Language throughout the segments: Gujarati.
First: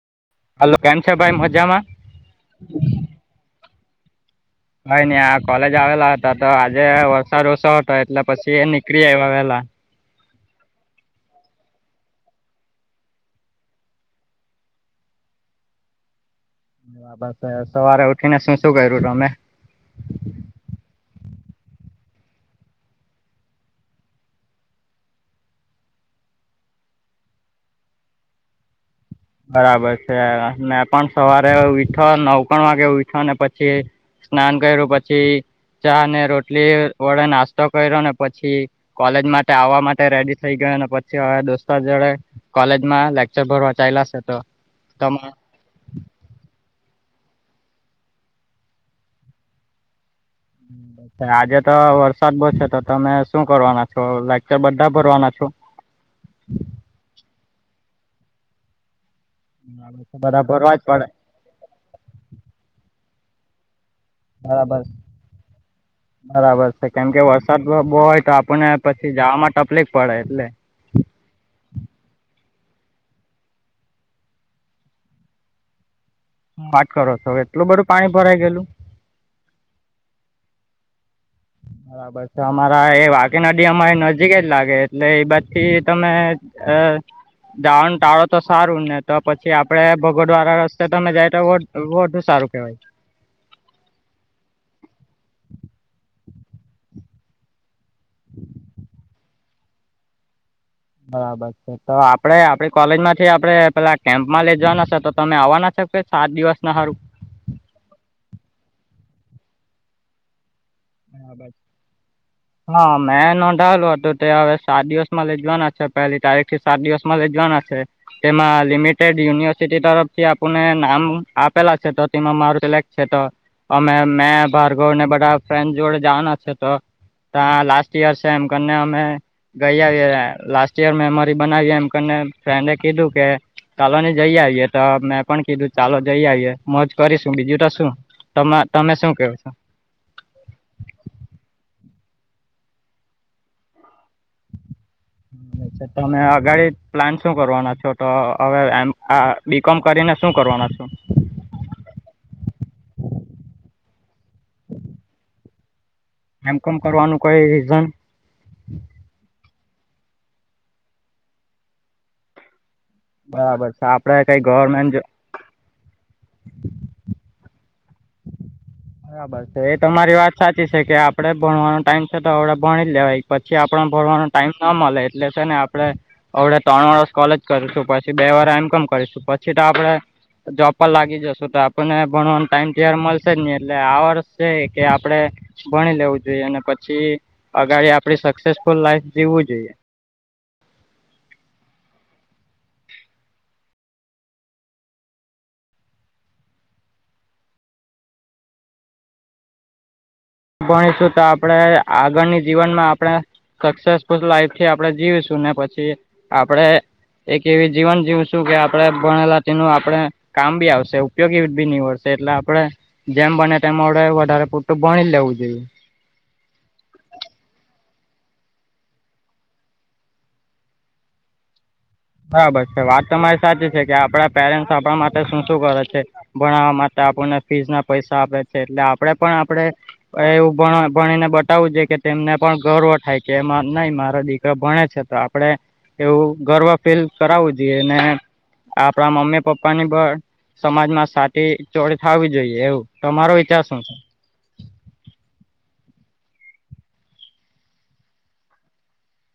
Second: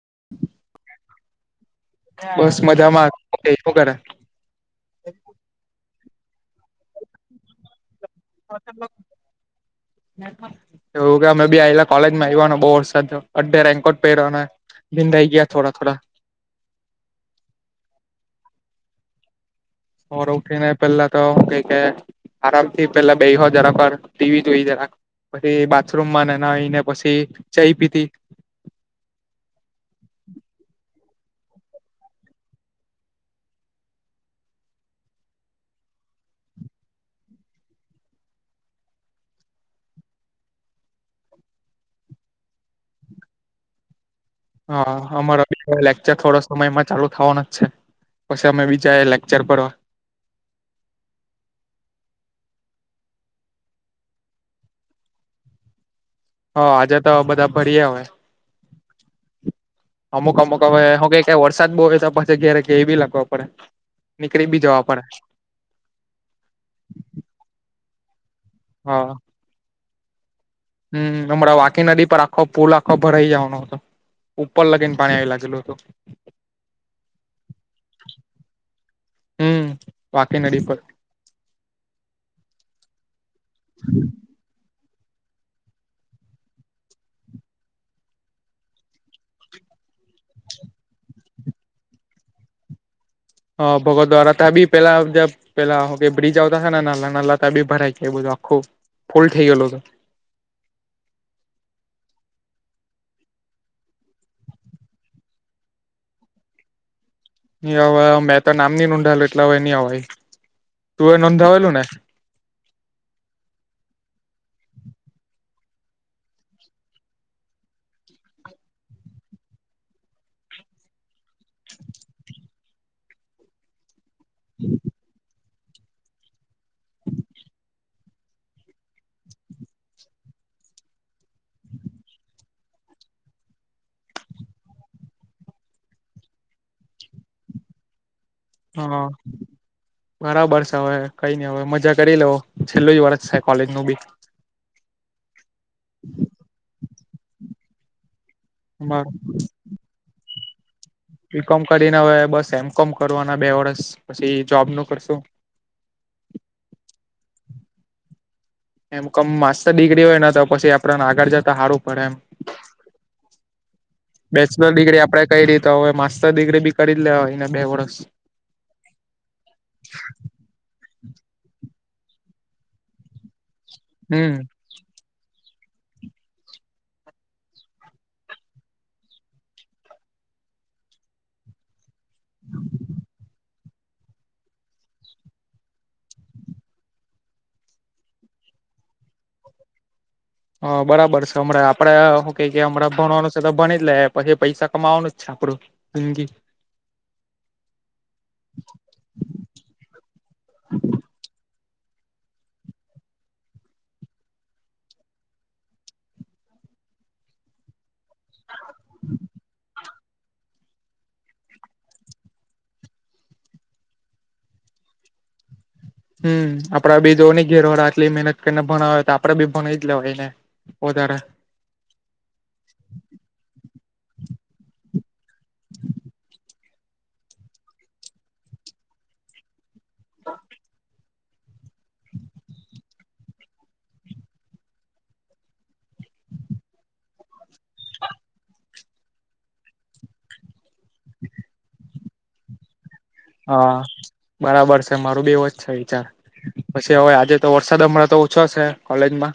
[inaudible] હલો. કેમ છો ભાઈ? મજામાં? બસ મજામાં. [unintelligible] હુ કરે? કાંઈ નહીં આ કોલેજ આવેલા હતા. તો આજે વરસાદ ઓસો હતો એટલે પછી એ નીકળી આઈ આવેલા. એવું કે. અમે બે આયેલાં કોલેજમાં. એવાનો બહુ વરસાદ થયો. અડધે રેઈનકોટ પહેર્યો. અને નિંદાઈ ગિયા થોડા-થોડા. હા બસ હવે. સવારે ઉઠીને શું-શું કર્યું તમે? હવારે ઉઠી ને પેલા તો હુ કેઈ કે આરામ થી પેલા બેઈહો જરાક વાર ટીવી જોઈ જરાક. પછી બાથરૂમમાં ને નાઈને પછી ચાઈ પીધી. બરાબર છે મેં પણ સવારે ઉયઠો નવખાણ વાગે ઉયઠો ને પછી... સ્નાન કર્યું પછી ચા ને રોટલી વડે નાસ્તો કર્યો ને પછી... કોલેજ માટે આવવા માટે રેડી થઈ ગયો અને પછી હવે દોસ્તાર જોડે... કોલેજમાં લેક્ચર ભરવા ચાયલા સે તો. હા તમે અમારો... લેકચર થોડો સમયમાં ચાલુ થવાના જ છે પછી અમે બી જાયે લેક્ચર ભરવા. [inaudible] આજે તો વરસાદ બો છે. તો તમે શું કરવાના છો? લેકચર બધા ભરવાના છો? હ આજે તો બધા ભરી અવે અમુક બરાબર અમુક હોય જ હવે પડે હું કઈક... કે વરસાદ બહુ હોય તો પછી ઘેરે કેઈ બી લાખવા પડે. નીકળી બી જવા બરાબર છે. પડે બરાબર છે કેમ કે વરસાદ બો હોય તો આ.... આપને હા પછી જાવામાં તફલીક પડે એટલે. હમ હમણાં વાકી નદી પર આખો પુલ આખો ભરાઈ જવાનો હતો. ઉપર લગીન પાણી આવી લાગેલુ હતું. હું વાત કરો છો? એટલું બધું પાણી ભરાઈ ગેલુ? હમ વાકી નદી પર. [unintelligible] અમારા એ વાકી નદી અમારે નજીક જ લાગે. એટલે એ બાજ થી તમે અ... જાવાનું ટાળો તો સારું ને તો પછી આપડે ભગોડવાળા રસ્તે તમે જાય તો વ.... બધું સારું કેવાય. હ ભગત વાળા તા ભી પહેલા જબ. પેલા હું કેય બ્રિજ આવતા હતા ને નાનલા નાનલા તા બી ભરાય ગેલુ બધું આખું ફુલ થઈ ગયેલુ હતું. બરાબર. તો આપડે આપડી કોલેજ માંથી આપડે પેલા કેમ્પમાં લઈ જવાના છે તો તમે આવવાના શોકે સાત દિવસ ના હારું. ની હવે મેં તો નામ ની નોંધાયેલું એટલે હવે નહી હય તું નોંધાવેલું ને. હા મેં નોંધાયેલું હતું તે હવે સાત દિવસમાં લે જવાના છે પેલી તારીખ.... થી સાત દિવસમાં લઈ જવાના છે તેમાં લિમિટેડ યુનિવર્સિટી તરફથી આપણને નામ. આપેલા છે તો તેમાં મારું સિલેક્ટ છે તો અમે મેં ભાર્ગવ ને બધા. ફ્રેન્ડ જોડે જવાના છે તો ત્યાં લાસ્ટ યર છે, એમ કરીને અમે. ગઈ આવીએ લાસ્ટ યર મેમરી બનાવીએ એમ કરી ફ્રેન્ડે કીધું કે.... ચાલો ને જઈ આવીએે તો મેં પણ કીધું ચાલો જઈ આવીએ મોજ કરીશું બીજું તો શું. તમે હ... તમે શું કેવો છો? બરાબર છે હવે કઈ નઈ હવે મજા કરી લેવો છેલ્લું જ વર્ષ છે કોલેજ નું બી. તમે અગાડી પ્લાન શું કરવાના છો, તો હવે એમ અમારું આ બી કોમ કરીને? શુ કરવાના છો? બી કોમ કરીને હવે બસ એમ કોમ કરવાના બે વર્ષ પછી જોબ નું કરશું... એમ કોમ કરવાનું કોઈ રીઝન? એમ કોમ માસ્ટર ડિગ્રી હોય ને તો પછી આપણને આગળ જતા હારૂ પડે એમ. બરાબર છે આપણે કંઈ બેચલર ગવર્મેન્ટ ડિગ્રી આપડે. કયરી તો હવે માસ્ટર ડિગ્રી બી કરી જ લેવાય ને બે વર્ષ. બરાબર છે. એ તમારી વાત સાચી છે કે આપડે ભણવાનો ટાઈમ છે તો આપડે ભણી જ લેવાય. પછી આપણે ભાણવાનો હમ ટાઈમ ના મળે એટલે છે ને આપડે. હવે ત્રણ વર્ષ કોલેજ કરીશું પછી બે વર્ષ એમ કોમ કરીશું પછી તો આપણેે.... જોબ પર લાગી જશું તો આપણને ભણવાનું ટાઈમ ઘેર મલશે જ ની એટલે આ વર્ષ છે કે આપડે ભણી લેવું જોઈએ અને પછી અગાડી આપડી સક્સેફુલ લાઈફ જીવવું જોઈએ. હ, બરાબર છે હમણાં આપડે હું કેઈ કે હમણાં ભણવાનું છે તો ભણી જ લે પછી પૈસા કમાવાનું છે આપડું જીંગી ભણીશું તો આપડે આગળની જીવનમાં આપણે સક્સેસફુલ લાઈફ છે આપડે જીવીશું ને પછી આપડે એક એવી જીવન જીવશું કે આપડે ભણેલા તેનું આપણે કામ બી આવશે ઉપયોગી બી નીવડશે એટલે આપડે જેમ બને તેમ અવડે વધારે પૂરતું ભણી લેવું જોઈએ. હમ્મ, આપડા બી જો ની ઘેરવાળા આટલી મહેનત કરીને ભણાવે તો આપડે બી ભણી જ લેવાયને વધારે. બરાબર છે, વાત તમારી સાચી છે કે આપડા પેરેન્ટ્સ આપણા માટે શું શું કરે છે. ભણાવા મા ટે આપણને ફીઝના પૈસા આપે છે એટલે આપડે પણ આપડે એવું ભણ ભણીને બતાવવું જોઈએ કે તેમને પણ ગર્વ થાય કે નય મારા દીકરા ભણે છે, તો આપણે એવું ગર્વ ફીલ કરાવું જોઈએ, ને આપણા મમ્મી પપ્પાની પણ સમાજમાં સાથી ચોડી થાવી જોઈએ એવું. તમારો વિચાર હા, શું છે બરાબર છે મારો બી એવો જ છે વિચાર. પછી, હવે આજે તો વરસાદ હમણાં તો ઓછો છે કોલેજમાં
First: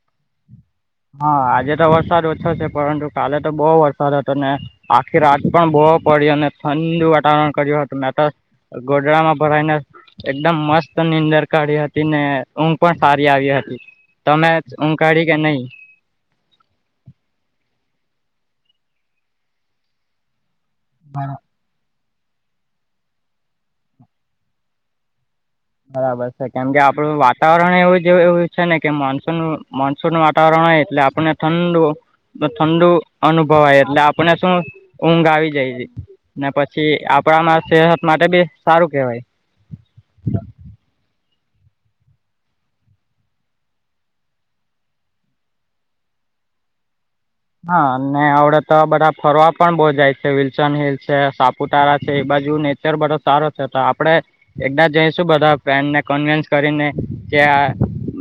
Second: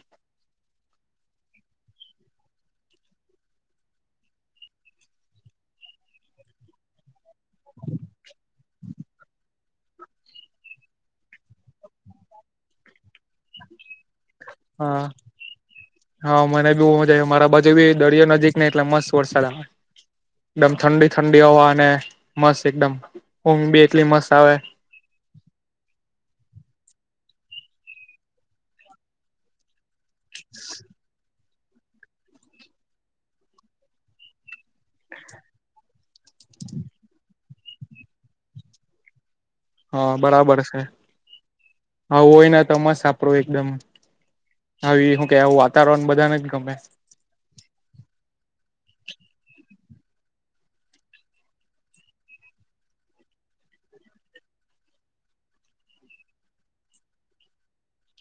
હા, આજે તો વરસાદ ઓછો છે પરંતુ કાલે તો બહુ વરસાદ હતો ને આખી રાત પણ બહુ પડીયો અને ઠંડુ વાતાવરણ કર્યું હતું. મે તો ગોદડામાં ભરાઈને એકદમ મસ્ત નીંદર કાઢી હતી, ને ઊંઘ પણ સારી આવી હતી. તમે ઊંઘ હા કાઢી કે નય? હા, મને બી બોવ મજા આયી. મારા બાજુ બી દરિયો નજીકને એટલે મસ્ત વરસાદ આવે. એકદમ ઠંડી ઠંડી હવા અને મસ્ત એકદમ ઊંઘ બી એટલી મસ્ત આવે, બરાબર છે, કેમ કે આપડું વાતાવરણ એવું જેવું એવું છે ને કે, મોનસૂન મોનસુન વાતાવરણ હોય એટલે આપણને ઠંડુ ઠંડુ અનુભવાય એટલે આપને શું ઊંઘ આવી જાય. ને પછી આપણામાં સેહત માટે બી સારું કેહેવાય. હા, બરાબર છે. આવું હોયને તો મસ્ત સાપડો એકદમ હાવી હુ કે વાતાવરણ બધાને જ ગમે. હા ને અવડે તો બધા ફરવા પણ બહુ જાય છે વિલસન હિલ છે, સાપુતારા છે. એ બાજુ ને ચર બધો સારો છે તો આપડે એકદાડ જઈશું બધા ફ્રેન્ડને કન્વિન્સ કરીને કે,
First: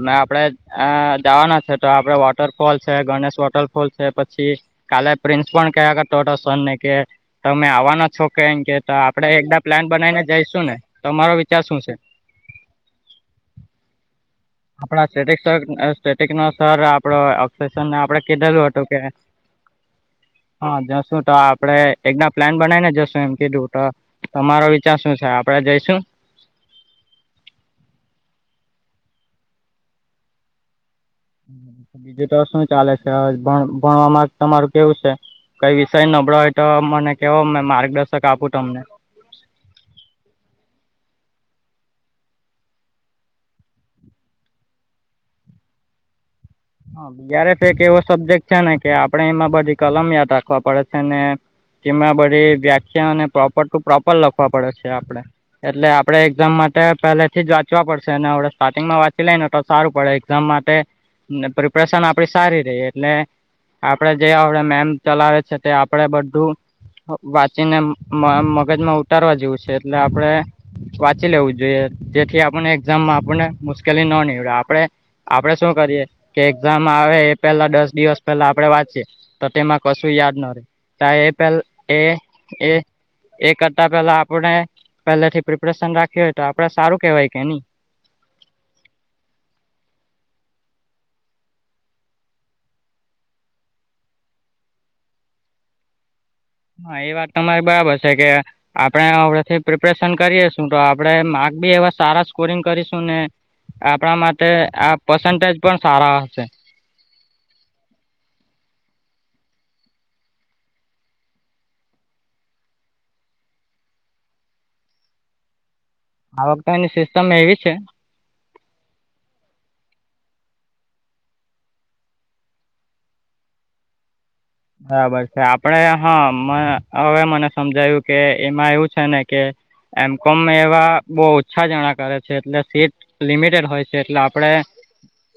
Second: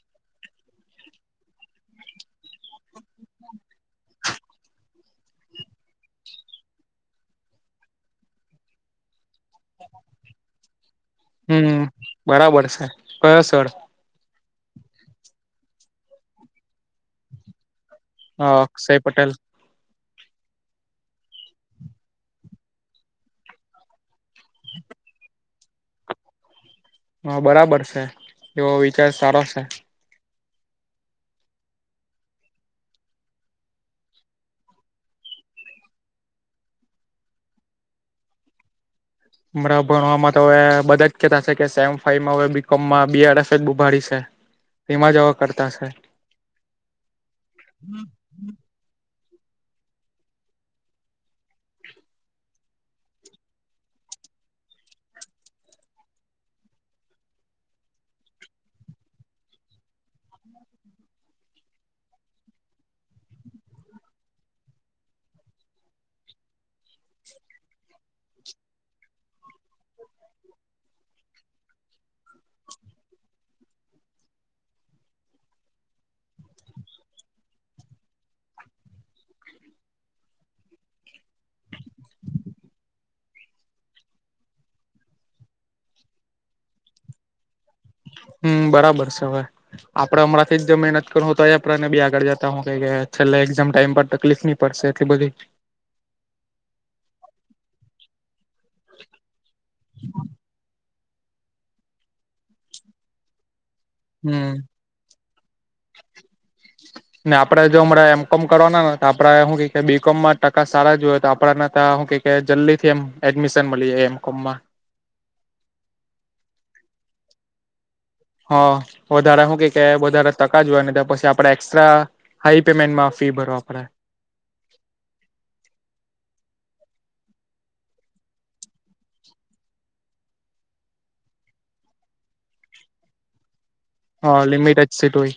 ને આપડે અ જાવાના છે તો આપડે વોટરફોલ છે ગણેશ વોટરફોલ છે પછી કાલે પ્રિન્સ પણ કયા કરતો હતો, સર ને કે તમે આવાના છો કેમ કે તો આપડે એકદાડ પ્લાન બનાવીને જઈશું ને? તમારો વિચાર શું હમ્મ છે? બરાબર છે, કયો સર? આપણા સ્ટટિક સર સ્ટટિકનો સર આપડો અક્ષય સરને આપડે કીધેલું અક્ષેપ [unintelligible] હા, જશું તો આપડે એકદાડ પ્લાન બનાવીને જશું એમ કીધું તો તમારો વિચાર શું છે? આપડે જઈશું? હા, બરાબર છે એવો વિચાર સારો છે. બીજું તો શું ચાલે છે. ભણવામાં તમારું કેવું છે? કઈ વિષય નબળો હોય તો મને કેવો માર્ગદર્શન આપું તમને? હમણાં ભણવામાં તો હવે બધા જ કેતા છે કે સેમ ફાઈમાં હવે બીકોમમાં બીઆરફ જ ઉભાડી છે. તેમાં જેબ કરતા શે? બીઆરફ એક એવો સબ્જેક્ટ છે ને કે આપડણે એમાં બધી કલમ યાદ રાખવા પડે છે. ને તેમાં બધી વ્યાખ્યાને પ્રોપર ટુ પ્રોપર લખવા પડે છે, આપડે એટલે આપડે એક્ઝામ માટે પેલેથી જ વાંચવા પડશે ને આપડણે સ્ટાર્ટિંગમાં વાંચી લઈ ને તો સારું પડે. એઝામ માટે પ્રિપરેશન આપડી સારી રહી એટલે, આપડે જે હવડે મેમ ચલાવે છે તે આપડે બધું, વાંચીને મગજમાં ઉતારવા જેવું છે, એટલે આપડે વાંચી લેવું જોઈએ. જેથી આપણને એક્ઝામમાં આપણને મુશ્કેલી ન નીવડે. આપડે આપડે શું કરીએ કે એક્ઝામ આવે એ પેલા દસ દિવસ પહેલા આપડે વાંચીયએ તો તેમાં કશું યાદ ન [unintelligible] એપલ એ એ એ કરતા પેલા આપણે પેલે થી પ્રિપરેશન રાખ્યું હોય તો આપડે સારું કેવાય કે નહી. હમ્મ બરાબર છે. આપડે હમણાંથી જ જો મહેનત કરું હો તો આપને બી આગળ જતા હુ છેલ્લા એક્ઝામ ટાઈમ પર તકલીફની પડશે એટલી બધી હા એ વાત તમારી બરાબર છે કે આપડેથી પ્રિપરેશન કરીએસું તો આપણે માર્ક બી એવા સારા સ્કોરિંગ કરીશું. ને આપણા માટે હમ આ પસન્ટેજ પણ સારા હશે. ને આપડે જો હમણાં એમ કોમ કરવાના ને તો આપડે હું અમ કે બી કોમ માં ટકા સારા જુયએ તો આપડને હું ક કે જલ્દી થી એમ એડમિશન મળી જાય એમ કોમમાં આ વખતે એની સિસ્ટમ એવી છે. હ વધારે શું કે વધારે ટકા જોયને પછી આપડે એક્સ્ટ્રા હાઈ પેમેન્ટ માં ફી ભરવા પડે. બરાબર છે આપડે હા હવે મને સમજાયું કે એમાં એવું છે ને કે એમ કોમ એવા બહુ ઓછા જણા કરે છે એટલે સીટ લિમિટેડ હોય. એટલે હા આપડે. લિમિટ જ સીટ હોય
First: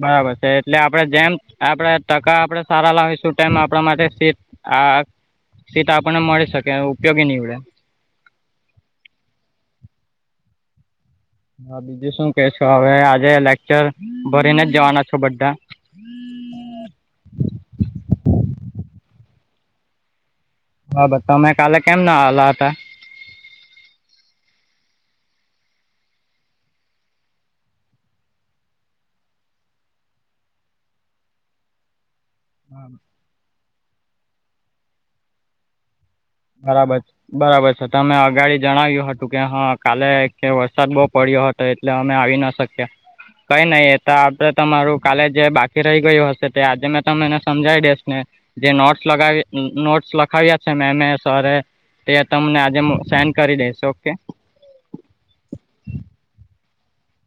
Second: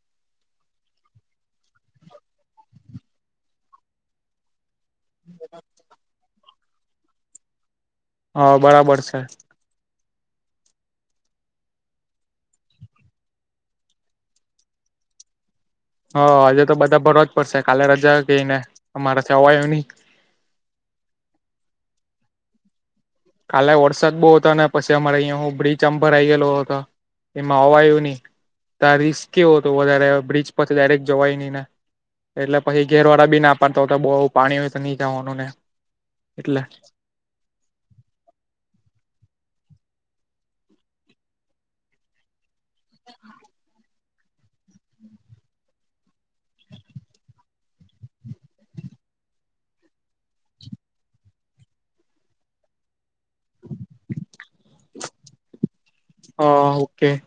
બરાબર છે એટલે આપડે જેમ આપડે ટકા આપડે સારા લાવીસુ તેમ આપણા માટે સીટ આ સીટ આપણને મળી શકે ઉપયોગી નીવડે હા બરાબર છે. હા બીજું શું કે છેો હવે આજે લેકચર ભરીને જ જવાના છો બધા. હ આજે તો બધા ભરવા જ પડશે કાલે રજા ગઈને અમારેથી અવાયું નહી. બબર તમે કાલે કેમ ના આવેલા હતા. કાલે વરસાદ બહુ હતો ને પછી અમારે અહીંયા હું બ્રિચ અંબર આઈ ગયેલો હતો. એમાં અવાયુની. તા રિસ્ક કેવો હતો વધારે બ્રિજ પરથી ડાયરેક્ટ જવાય નહી ને. એટલે પછી ઘેરવાળા બી ના પાડતો હોય કે બહ પાણી હોય તો નઈ જવાનું ને. એટલે બરાબર છે. બરાબર છે તમે અગાડી જણાવ્યું હતું કે હા કાલે વરસાદ બહુ પડ્યો હતો. એટલે અમે આવી ના શકે. કઈ નહી એ તો આપડે તમારું કાલે જે બાકી રહી ગયું હશે તે આજે મેં તમ એને સમજાવી દેસ ને. જે નોટ્સ લગાવી નોટ્સ લખાવી હસે એ મે મે. સર એ તે તમને આજે મુ સેન્ડ કરી દઈસ ઓકે હ ઓકે.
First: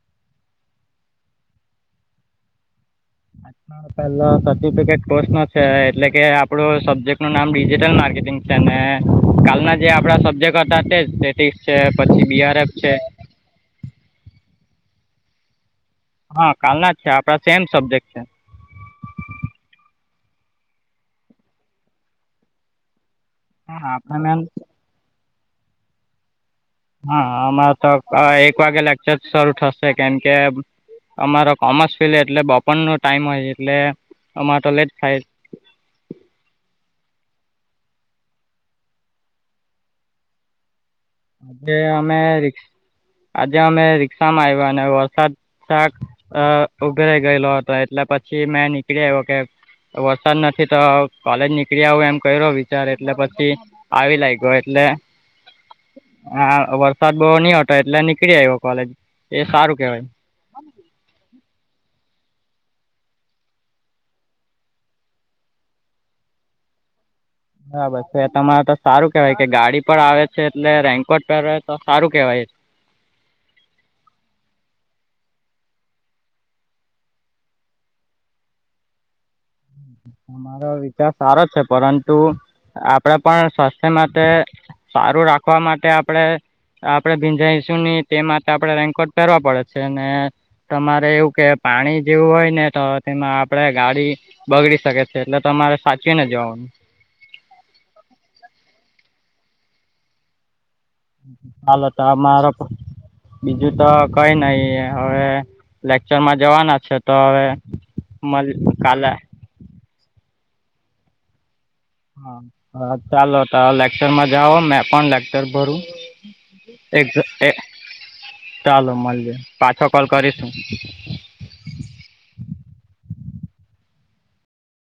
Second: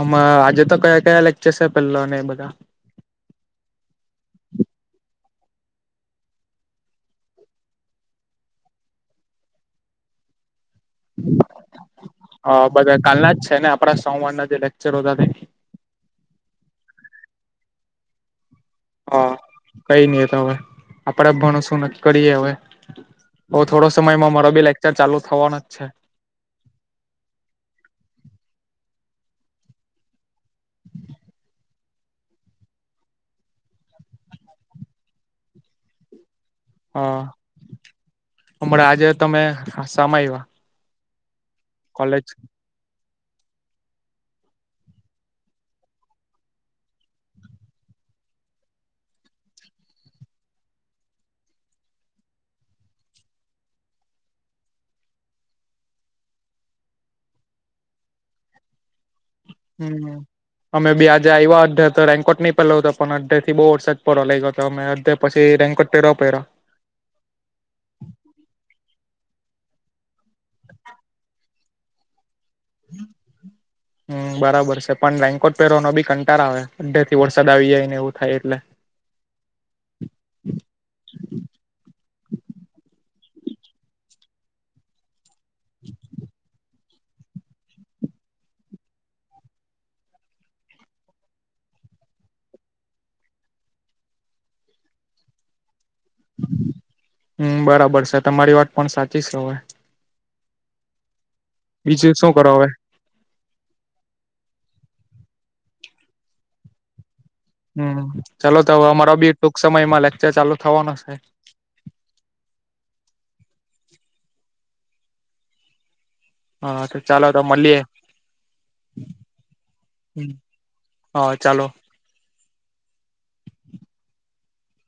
અમાં આજે તો કયા કયા લેક્ચર્સ સે પહેલોને એ બધા. અચછા. પેલો સર્ટિફિકેટ કોર્સ નો છે એટલે કે આપડું સબ્જેક્ટ નું નામ ડિજિટલ માર્કેટિંગ તેને કાલના જે આપણા સબ્જેક્ટ હતા તે જ સ્ટેટિક્સ છે પછી અ બીઆરએફ છે. બધા કાલના જ છે ને આપડા સોમવાર ના જે લેક્ચરો હતા તે હા કાલના જ છે આપડા સેમ સબ્જેક્ટ છે. હા કઈ નહી તો હવે આપડે ભણો શું ન કરીએ હવે. હવે હા થોડો આપણે સમયમાં મેમ મારો બી લેક્ચર ચાલુ થવાનો જ છે. હા અમારે તો એક વાગે લેક્ચર શરૂ થશે કેમ કે અમારો કોમર્સ ફિલ્ડ એટલે બપોરનો ટાઈમ હોય એટલે અમારે લેટ થાય હા હમણા આજે તમે સામાં આવ્યા કે અમે કોલેજ આજે અમે રિક્ષામાં આવ્યા અને વરસાદ શાક ઉઘરાઈ ગયેલો હતો એટલે પછી મેં નીકળી આવ્યો કે વરસાદ નથી તો કાલેજ નીકળીએ એમ કરીયોઓ વિચાર એટલે પછી આવી લાયગો એટલે હા વરસાદ બોવ ની હતો એટલે નીકળી આવ્યો કોલેજ. એ સારું કેવાય હમ. અમે બે આજે આવ્યા હોત તો રેન્કોટ ની પેરલો હતો પણ અડધેથી બોવ વરસાદ પડવા લાગ્યો ગયો હતો અમે અ પછી રેનકોટ પેરવા પડ્યો. બરાબર છે તમારે તો સારું કેવાય કે ગાડી પર આવે છે એટલે રેનકોટ પેરે તો સારું કેવાય. [inaudible] હમ બરાબર છે પણ રેનકોટ પેરવાનો બી કંટાળો આવે અડધે થી વરસાદ આવી જાય ને એવું થાય એટલે. તમારો વિચાર સારો છે પરંતુ આપડે પણ સ્વાસ્થ્ય માટે સારું રાખવા માટે આપડે આપડે ભીંજાઈશું નહી તે માટે આપડણે રેન્કોટ પહેરવા પડે છે ને તમારે એવું કે પાણી જેવું હોય ને તો તેમાં આપડે ગાડી બગડી શકે છે એટલે તમારે સાચવી ને જવાનું. હમ બરાબર છે તમારી વાત પણ સાચી છે હવે. હાલો તો બીજું આ શું કરો મારા હવે બીજું તો કઈ નઈ હવે લેકચરમાં જવાના છે તો હવે હમ મલ ચાલો તો હવે કાલે અમારો બી ટૂંક સમય માં લેક્ચર ચાલુ થવાનો છે. હા હા ચાલો તા લેક્ચરમાં જાઓ મેં પણ લેક્ચર ભરું. હા તો એ ચાલો તો એ મળીએ ચાલો મળીએ પાછો કોલ કરીશું. હ ચાલો.